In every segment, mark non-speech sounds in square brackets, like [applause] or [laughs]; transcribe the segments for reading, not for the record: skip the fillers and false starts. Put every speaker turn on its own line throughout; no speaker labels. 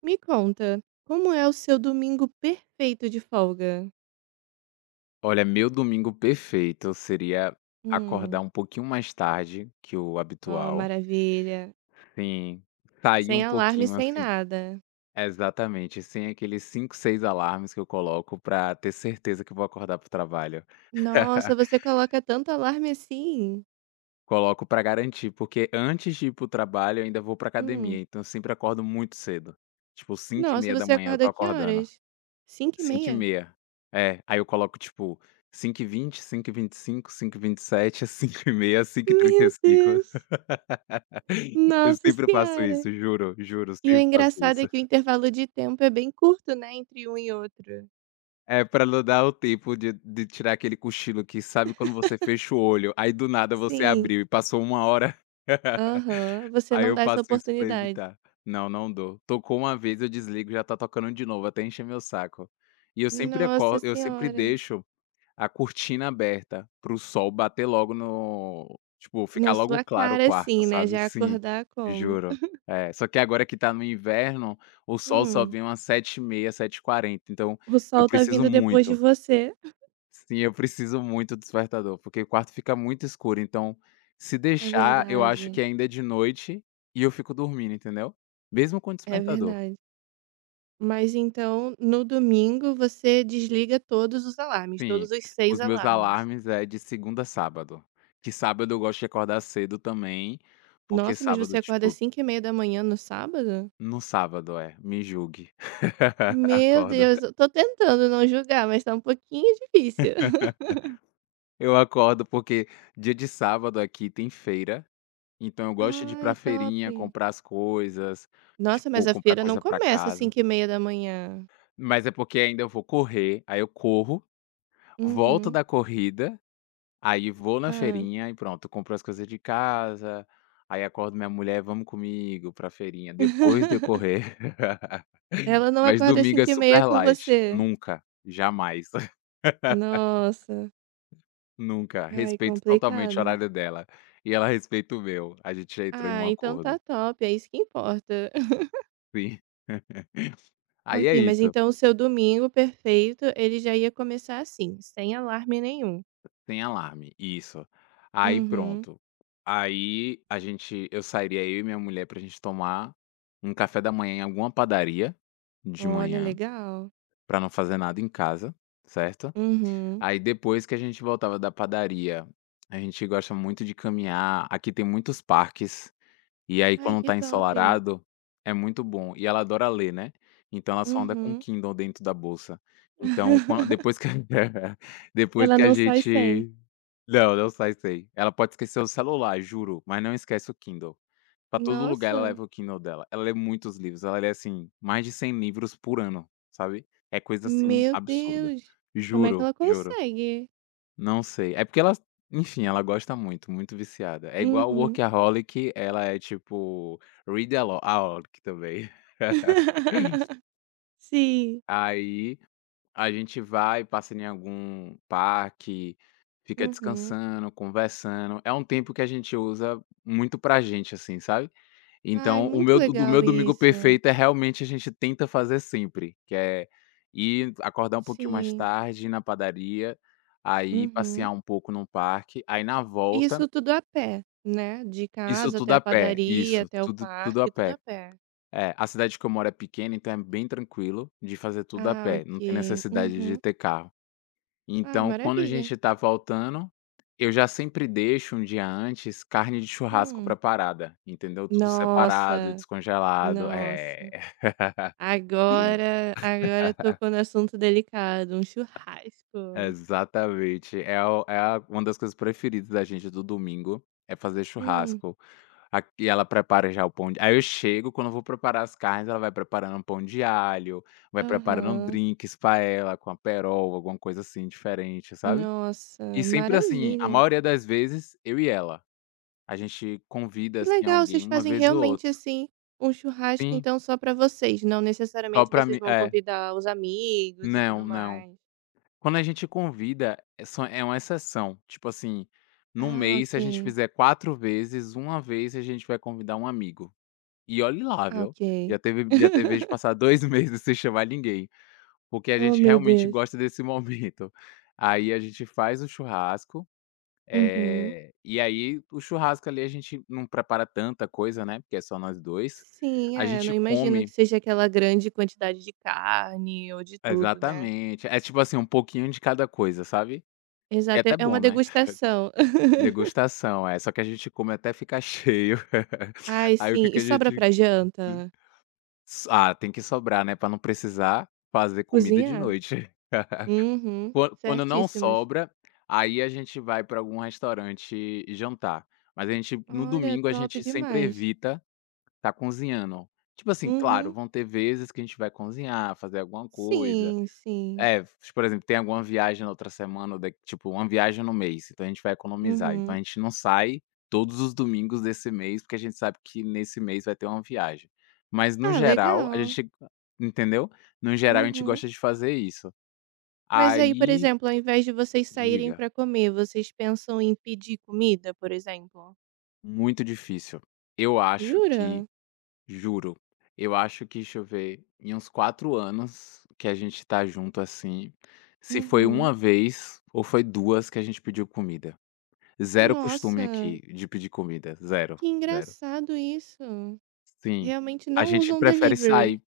Me conta, como é o seu domingo perfeito de folga?
Olha, meu domingo perfeito seria acordar
Hum,
um pouquinho mais tarde que o
ó,
habitual.
maravilha.
Sim, sair
Sem
um
alarme,
pouquinho
sem
assim
nada.
exatamente, sem aqueles 5, 6 alarmes que eu coloco pra ter certeza que vou acordar pro trabalho.
Nossa, você
[laughs]
coloca tanto alarme assim?
Coloco pra garantir, porque antes de ir pro trabalho eu ainda vou pra academia,
Hum.
então eu sempre acordo muito cedo. Tipo cinco e meia
Nossa,
da
você
manhã eu tô
acorda que
acordando.
horas? Cinco e
Cinco e
meia?
meia. É, aí eu coloco tipo cinco e vinte, cinco e vinte e cinco, cinco e vinte e sete, [laughs] cinco e meia, cinco e trinta e
Meu
cinco.
Deus!
Eu
Nossa
sempre faço
Senhora!
isso, juro, juro,
E o
sempre faço
engraçado é
isso.
que o intervalo de tempo é bem curto, né, entre um e outro.
É pra não dar o tempo de tirar aquele cochilo que sabe quando você fecha o olho, aí do nada você
Sim.
abriu e passou uma hora,
Aham,
[laughs]
você
aí
não
eu
dá essa
faço isso pra
oportunidade.
evitar. Não, não dou. Tocou uma vez, eu desligo, já tá tocando de novo, até encher meu saco. E eu sempre
Nossa
acordo, eu sempre
Senhora!
deixo a cortina aberta, para o sol bater logo no tipo, ficar
Na
logo
sua
claro o
cara
quarto,
sim, né,
sabe.
já
Sim,
acordar como:
juro.
[laughs]
É, só que agora que tá no inverno, o sol só
"Hum,
vem umas sete e meia, sete h 40 então
o
eu
sol tá
preciso
vindo depois de
muito.
você".
Sim, eu preciso muito do despertador, porque o quarto fica muito escuro, então se
É
deixar, eu acho que
verdade,
ainda é de noite e eu fico dormindo, entendeu. Mesmo com o
é
despertador.
verdade. Mas então no domingo você desliga todos os alarmes,
Sim,
todos os 6
os meus
alarmes.
alarmes é de segunda a sábado, que sábado eu gosto de acordar cedo também, porque
Nossa, mas você
sábado,
acorda às
tipo
cinco e meia da manhã no sábado?
no sábado, é, me julgue, [laughs]
Meu
acordo.
Deus, eu tô tentando não julgar, mas tá um pouquinho difícil. [laughs]
Eu acordo porque dia de sábado aqui tem feira, então eu gosto de ir
Ai,
pra
top.
feirinha, comprar as coisas,
Nossa, mas
tipo,
a
comprar
feira não
coisa pra
começa às
casa,
5h30.
mas é porque ainda eu vou correr, aí eu corro, volto
Uhum.
da corrida. Aí vou na
Hã.
feirinha e pronto, compro as coisas de casa, aí acordo minha mulher: "Vamos comigo pra feirinha", depois de eu
[laughs]
correr. [laughs]
Ela não
Mas
acorda às
domingo é
5h30
super
com
light,
você?
nunca, jamais, [laughs]
Nossa,
nunca,
ai
respeito totalmente o
complicado.
horário dela, e ela respeita o meu, a gente já entrou em
Ah,
um
então tá
acordo.
top, é isso que importa. [laughs]
Sim. [laughs] Aí é
Ok, mas
isso,
então o seu domingo perfeito, ele já ia começar assim, sem alarme nenhum.
tem alarme, isso. Aí
Uhum.
pronto, aí a gente eu sairia eu e minha mulher pra gente tomar um café da manhã em alguma padaria, de
Olha,
manhã.
legal.
Para não fazer nada em casa, certo.
Uhum.
Aí depois que a gente voltava da padaria, a gente gosta muito de caminhar, aqui tem muitos parques, e aí
Ai,
quando
que
tá
top.
ensolarado, é muito bom. E ela adora ler, né, então ela só anda com
Uhum.
Kindle dentro da bolsa. Então quan depois
[laughs]
que [laughs] depois
Ela
que a
não sai sem.
gente não, não sai sei. Ela pode esquecer o celular, juro, mas não esquece o Kindle. Pra todo lugar ela
Nossa,
leva o Kindle dela. Ela lê muitos livros, ela lê, assim, mais de 100 livros por ano, sabe. É coisa, assim,
meu
absurda.
Deus, como é que
Juro,
ela
juro.
consegue?
Não sei. É porque ela enfim, ela gosta muito, muito viciada. É igual o
Uhum.
Workaholic, ela é tipo read alo aholic também. [laughs]
[laughs] Sim.
Aí a gente vai, passa em algum parque, fica
Uhum.
descansando, conversando. É um tempo que a gente usa muito pra gente, assim, sabe.
Ai,
Então, o
muito
meu do
legal
meu domingo
isso.
perfeito é realmente a gente tenta fazer sempre, que é ir acordar um pouquinho mais
Sim.
tarde, ir na padaria, aí
Uhum.
passear um pouco num parque, aí na
E
volta
isso tudo a pé, né, de
isso
casa até
tudo
a
a pé,
padaria,
isso,
até o
tudo tudo
parque,
a
tudo
pé.
a pé.
É, a cidade que eu moro é pequena, então é bem tranquilo de fazer tudo a
Ah,
pé, não tem
ok.
necessidade de
Uhum.
ter carro.
Ah,
Então, quando a
maravilha.
gente tá voltando, eu já sempre deixo um dia antes carne de churrasco
Hum.
preparada, entendeu? Tudo separado,
Nossa,
descongelado. É.
nossa. Agora tocou no assunto delicado, um churrasco.
Exatamente. É o é a uma das coisas preferidas da gente do domingo, é fazer
Hum.
churrasco. Aqui ela prepara já o pão de aí eu chego, quando eu vou preparar as carnes, ela vai preparando um pão de alho, vai preparando um
Aham.
drinks pra ela com a aperol, alguma coisa assim diferente, sabe. E
Nossa,
sempre assim, a
maravilha.
maioria das vezes, eu e ela. A gente convida,
Que
assim,
legal, vocês
alguém uma
fazem
vez ou
realmente,
outra.
assim, um churrasco
Sim,
então só pra vocês, não
só
necessariamente
pra
vocês
mim
vão
é.
convidar os amigos e tudo
Não, não.
mais.
Quando a gente convida, é só é uma exceção. Tipo assim, no
Ah,
mês, se a gente
ok.
fizer 4 vezes, uma vez a gente vai convidar um amigo. E olhe lá,
Ah,
viu.
ok.
Já teve vez de
[laughs]
passar 2 [laughs] meses sem chamar ninguém, porque a
Oh,
gente
meu
realmente
Deus.
gosta desse [laughs] momento. Aí a gente faz o churrasco,
Uhum.
e aí o churrasco ali a gente não prepara tanta coisa, né, porque é só nós 2.
Sim,
A
é, não
gente
imagino que
come
seja aquela grande quantidade de carne ou de tudo, né.
exatamente. É tipo assim, um pouquinho de cada coisa, sabe. E é
Exato, é
até
é uma
bom, né.
degustação. [laughs]
Degustação, é. Só que a gente come até ficar cheio. [laughs]
Ai,
Aí o
sim.
que que
E
a
sobra
gente
pra janta?
ah, tem que sobrar, né, pra não precisar fazer comida de
Cozinhar?
noite. [laughs]
Uhum.
Quando não
Certíssimos.
sobra, aí a gente vai pra algum restaurante jantar. Mas a gente no
Olha,
domingo a
top
gente sempre
demais.
evita tá cozinhando. Tipo assim, claro,
Uhum.
vão ter vezes que a gente vai cozinhar, fazer alguma coisa,
Sim, sim.
é, por exemplo, tem alguma viagem na outra semana, da tipo, uma viagem no mês, então a gente vai economizar. Então
Uhum.
a gente não sai todos os domingos desse mês, porque a gente sabe que nesse mês vai ter uma viagem. Mas no
Ah,
geral, a
legal.
gente entendeu? No geral, a gente
Uhum.
gosta de fazer isso.
Mas aí, por
Aí
exemplo, ao invés de vocês saírem
diga,
para comer, vocês pensam em pedir comida, por exemplo?
muito difícil. Eu acho que
Jura?
juro, eu acho que, deixa eu ver, em uns 4 anos que a gente tá junto, assim, se foi
Uhum.
uma vez ou foi 2 que a gente pediu comida. Zero costume
Nossa,
aqui de pedir comida, zero,
que
zero.
engraçado isso.
Sim,
Realmente
a
não
gente
usam
prefere
delivery.
sair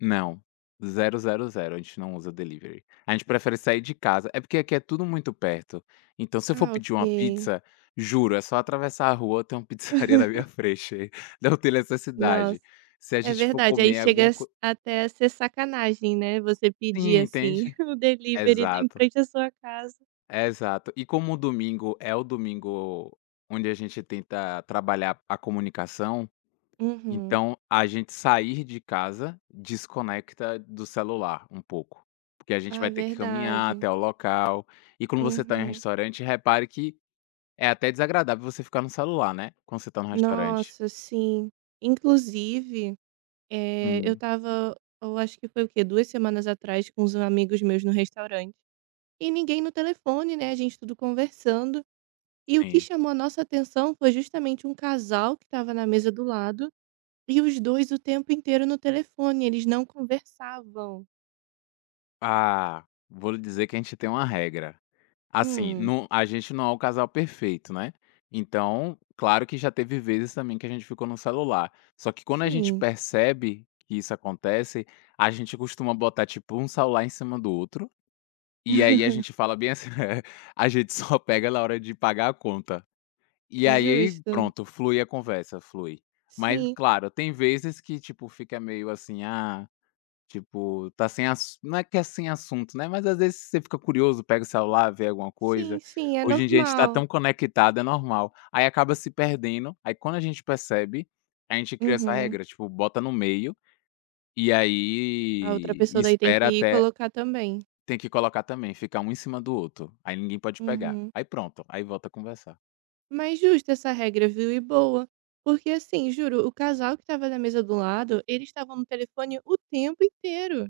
não, zero zero zero a gente não usa delivery. A gente prefere sair de casa, é porque aqui é tudo muito perto, então se eu for
Ah,
pedir uma
ok.
pizza, juro, é só atravessar a rua, tem uma [laughs] pizzaria na
[laughs]
minha frente, [laughs] não tem
Nossa,
necessidade. Se a
é
gente for
verdade. Aí
comer
chega
alguma
s-
co
até a ser sacanagem, né? Você pedir
sim,
assim
entende?
[laughs] o delivery em
Exato,
frente à sua casa.
exato. E como o domingo é o domingo onde a gente tenta trabalhar a comunicação.
Uhum.
Então, a gente sair de casa desconecta do celular um pouco, porque a gente vai
Ah,
ter que caminhar
verdade.
até o local. E quando você está em um
Uhum.
restaurante, repare que é até desagradável você ficar no celular, né, quando você está no restaurante.
Nossa, sim. Inclusive, eh, eu
Hum,
estava eu acho que foi o quê? Duas semanas atrás com uns amigos meus no restaurante, e ninguém no telefone, né, a gente tudo conversando, e o que
sim.
chamou a nossa atenção foi justamente um casal que estava na mesa do lado, e os 2 o tempo inteiro no telefone, eles não conversavam.
Ah, vou lhe dizer que a gente tem uma regra. Assim,
Hum,
não a gente não é o casal perfeito, né. Então, claro que já teve vezes também que a gente ficou no celular. Só que quando a gente
sim.
percebe que isso acontece, a gente costuma botar, tipo, um celular em cima do outro, e aí a
[laughs]
gente fala bem assim [laughs] a gente só pega na hora de pagar a conta. E aí
Justo.
pronto, flui a conversa, flui. Mas
Sim,
claro, tem vezes que, tipo, fica meio assim: "Ah, tipo, tá sem assu não é que é sem assunto, né, mas às vezes você fica curioso, pega o celular, vê alguma
sim,
coisa.
sim, é
Hoje em dia a gente tá
normal.
tão conectado, é normal. Aí acaba se perdendo, aí quando a gente percebe, a gente cria essa
Uhum.
regra, tipo, bota no meio, e
A outra
aí
pessoa daí tem que
espera
ir
até
colocar também.
tem que colocar também, ficar um em cima do outro, aí ninguém pode pegar.
Uhum.
Aí pronto, aí volta a conversar.
Mas justa essa regra, viu, e boa. Porque assim, juro, o casal que estava na mesa do lado, eles estavam no telefone o tempo inteiro.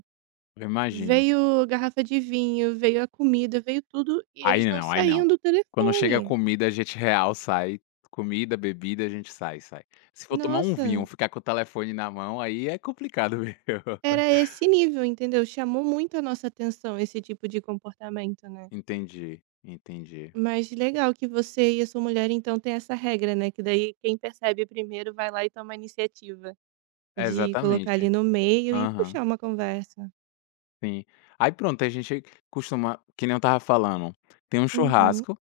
Eu imagino.
Veio garrafa de vinho, veio a comida, veio tudo e eles
Aí
não
não, aí não.
saíam do
Quando chega a
telefone.
comida, a gente real sai. Comida, bebida, a gente sai, sai. Se for tomar um vinho
Nossa,
ficar com o telefone na mão, aí é complicado viu?
era
[laughs]
esse nível, entendeu? Chamou muito a nossa atenção esse tipo de comportamento, né?
Entendi, entendi.
Mas legal que você e a sua mulher então tem essa regra, né? Que daí quem percebe primeiro vai lá e toma a iniciativa de colocar ali
Exatamente.
no meio e
Aham,
puxar uma conversa.
sim. Aí pronto, a gente costuma que nem eu estava falando, tem um
Uhum.
churrasco,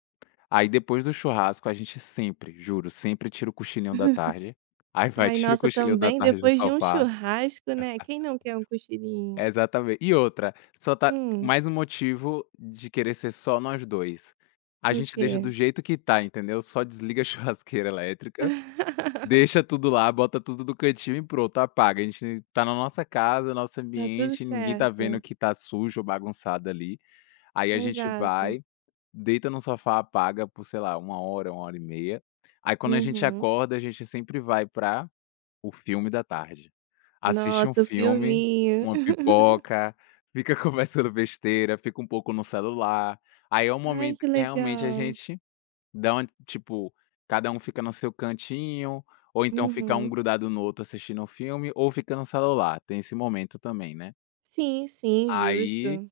aí depois do churrasco a gente sempre, juro, sempre tira o cochilinho da tarde. Aí vai,
Ai,
tira o
nossa,
cochilinho da
também
tarde do
depois de um
sofá.
churrasco, né, quem não quer um cochilinho?
Exatamente. E outra, só tá
Hum,
mais um motivo de querer ser só nós 2. A
o
gente deixa do
quê?
jeito que tá, entendeu? Só desliga a [laughs] churrasqueira elétrica,
[laughs]
deixa tudo lá, bota tudo do cantinho e pronto, apaga. A gente tá na nossa casa, nosso
Tá tudo
ambiente, ninguém tá vendo
certo.
que tá sujo ou bagunçado ali. Aí a gente
Exato.
vai, deita no sofá, apaga por, sei lá, uma hora e meia. Aí quando a gente
Uhum.
acorda, a gente sempre vai pra o filme da tarde. Assiste um
Nossa, o
filme,
filminho.
uma
[laughs]
pipoca, fica [laughs] conversando besteira, fica um pouco no celular, aí é o
Ai, que
momento que realmente a
legal.
gente dá uma tipo, cada um fica no seu cantinho, ou então fica um
Uhum.
grudado no outro assistindo um filme, ou fica no celular, tem esse momento também, né.
Sim, sim,
Aí
justo.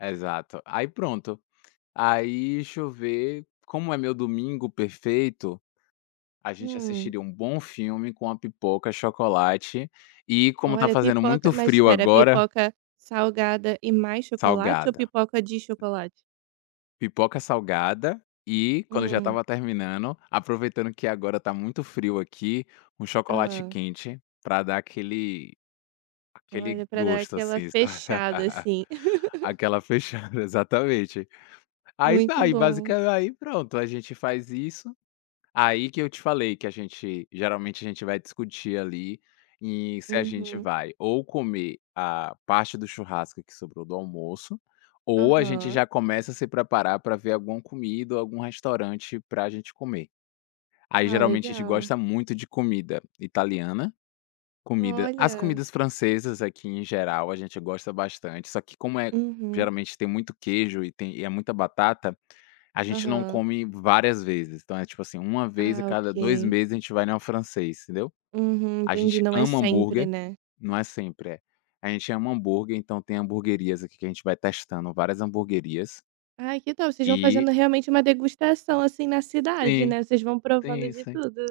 exato, aí pronto. Aí, deixa eu ver, como é meu domingo perfeito, a gente
Hum.
assistiria um bom filme com uma pipoca, chocolate e, como tá
Olha,
fazendo
pipoca
muito
mas
frio
espera,
agora,
pipoca salgada e mais chocolate ou
salgada.
pipoca de chocolate?
Pipoca salgada e, quando já
Hum.
estava terminando, aproveitando que agora tá muito frio aqui, um chocolate
Hã.
quente pra dar aquele
Olha, pra dar
gosto,
aquela
assim, sabe.
fechada,
[laughs]
assim. [laughs]
Aquela fechada, exatamente. Aí
Muito
aí
bom.
basicamente aí pronto, a gente faz isso. Aí que eu te falei que a gente geralmente a gente vai discutir ali, e se a gente
Uhum.
vai ou comer a parte do churrasco que sobrou do almoço, ou a gente
Aham.
já começa a se preparar para ver alguma comida ou algum restaurante para a gente comer. Aí
Ah,
geralmente a gente
legal.
gosta muito de comida italiana. Comida. As
Olha.
comidas francesas aqui em geral a gente gosta bastante, só que como é
Uhum.
geralmente tem muito queijo e tem e é muita batata, a gente não
Aham.
come várias vezes, então é tipo assim, uma vez a
Ah,
cada 2
ok.
meses a gente vai em um francês, entendeu.
Uhum,
A
entendi,
gente
não é
ama
sempre,
hambúrguer,
né.
não é sempre, é. A gente ama hambúrguer, então tem hamburguerias aqui que a gente vai testando várias hamburguerias
Ai, que tal vocês vão
e
fazendo realmente uma degustação, assim, na cidade,
sim,
né, vocês vão provando
sim,
de
sim.
tudo.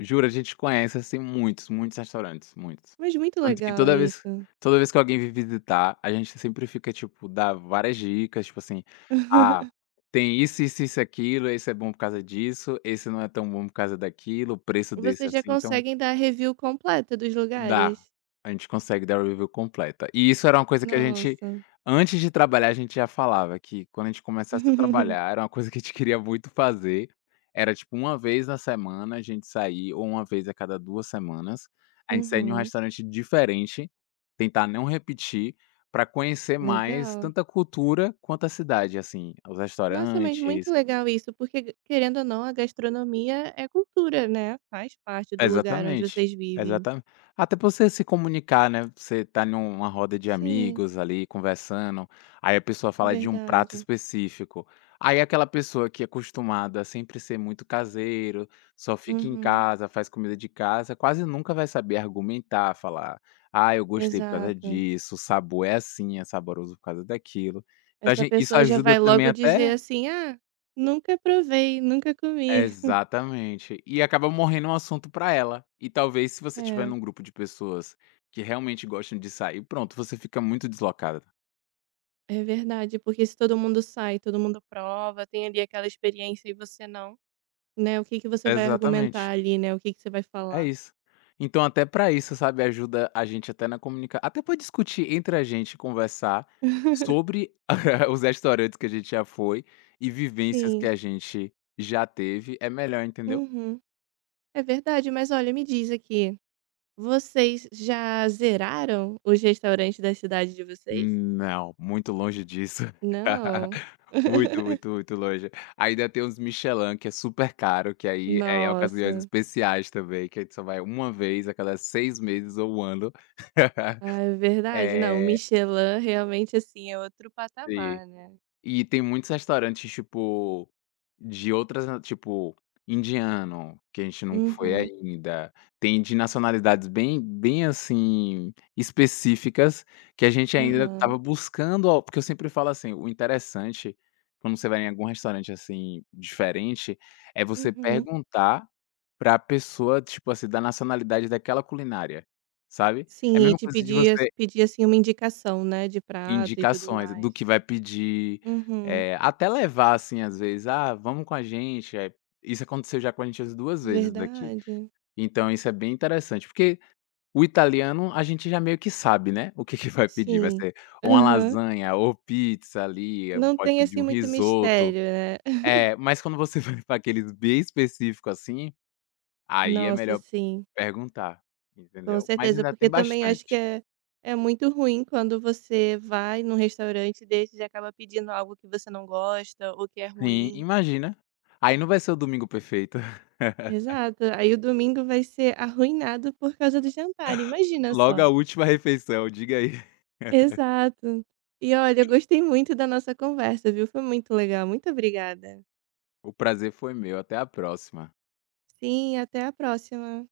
Juro, a gente conhece, assim, muitos, muitos restaurantes, muitos.
Mas muito
Tanto que
legal
toda vez
isso.
toda vez que alguém vem visitar, a gente sempre fica, tipo, dá várias dicas, tipo assim: "Ah,
[laughs]
tem isso, isso, isso aquilo, esse é bom por causa disso, esse não é tão bom por causa daquilo, o preço desse
Vocês
é
já
assim". Então
conseguem dar a review completa dos
dá,
lugares.
a gente consegue dar o review completa. E isso era uma coisa que a gente
Nossa.
antes de trabalhar, a gente já falava que quando a gente começasse a
[laughs]
trabalhar, era uma coisa que a gente queria muito fazer, era tipo uma vez na semana a gente sair ou uma vez a cada 2 semanas, a gente sair em um
Uhum.
restaurante diferente, tentar não repetir, para conhecer mais
Legal.
tanto a cultura quanto a cidade, assim, os
Nossa, mas muito
restaurantes.
legal isso, porque querendo ou não, a gastronomia é cultura, né, faz parte do lugar onde
Exatamente,
vocês vivem.
exatamente, até pra você se comunicar, né, você tá numa roda de
Sim,
amigos ali conversando, aí a pessoa fala de um prato
verdade.
específico, aí aquela pessoa que é acostumada a sempre ser muito caseiro, só fica em
Uhum,
casa, faz comida de casa, quase nunca vai saber argumentar, falar: "Ah, eu gostei por causa
exato.
disso, o sabor é assim, é saboroso por causa daquilo". Então a
Essa
gen isso
pessoa já
ajuda
vai
também
logo dizer
até.
assim: "Ah, nunca provei, nunca comi".
Exatamente. E acaba morrendo um assunto pra ela. E talvez se você tiver
É,
num grupo de pessoas que realmente gostam de sair, pronto, você fica muito deslocada.
é verdade, porque se todo mundo sai, todo mundo prova, tem ali aquela experiência e você não, né, o que que você vai argumentar
Exatamente.
ali, né, o que que você vai
É
falar.
isso. Então até pra isso, sabe, ajuda a gente até na comunicação até pra discutir entre a gente, conversar
[laughs]
sobre [laughs] os restaurantes que a gente já foi e vivências que
Sim,
a gente já teve, é melhor, entendeu?
uhum. É verdade, mas olha, me diz aqui. Vocês já zeraram os restaurantes da cidade de vocês?
Não, muito longe disso.
Não?
[laughs] Muito,
[laughs]
muito, muito longe. Ainda tem os Michelin, que é super caro, que aí é em ocasiões
Nossa.
especiais também, que a gente só vai uma vez a cada 6 meses ou 1 ano. [laughs]
Ah, é verdade. Não,
É,
Michelin realmente, assim, é outro
sim.
patamar, né.
E tem muitos restaurantes, tipo, de outras na tipo, indiano, que a gente nunca foi
Uhum.
ainda. Tem de nacionalidades bem bem, assim, específicas, que a gente ainda
Aham.
estava buscando al porque eu sempre falo assim, o interessante, quando você vai em algum restaurante, assim, diferente, é você
Uhum.
perguntar pra pessoa, tipo assim, da nacionalidade daquela culinária, sabe. É a
Sim, e
mesma
te
coisa de
pedir as
você.
pedir, assim, uma indicação, né, de prato e tudo
Indicações
mais.
do que vai pedir,
Uhum.
até levar, assim, às vezes: "Ah, vamos com a gente", isso aconteceu já com a gente as 2 vezes daqui.
Verdade.
Então isso é bem interessante, porque o italiano a gente já meio que sabe, né, o que que vai pedir, vai
Sim.
ser ou uma
Aham.
lasanha ou pizza ali,
Não
pode
tem,
pedir
assim,
um
muito
risoto.
mistério, né. [laughs]
É, mas quando você [laughs] vai para aqueles bem específico, assim, aí é
Nossa,
melhor
sim.
perguntar,
Com
entendeu. Mas
certeza,
ainda tem
porque também acho que
bastante.
é muito ruim quando você vai num restaurante desses e acaba pedindo algo que você não gosta ou que é
Sim,
ruim.
imagina. Aí não vai ser o domingo perfeito. [laughs]
Exato, aí o domingo vai ser arruinado por causa do jantar, imagina
Logo
só.
a última refeição, diga aí. [laughs]
Exato. E olha, eu gostei muito da nossa conversa, viu? Foi muito legal, muito obrigada.
O prazer foi meu, até a próxima.
Sim, até a próxima.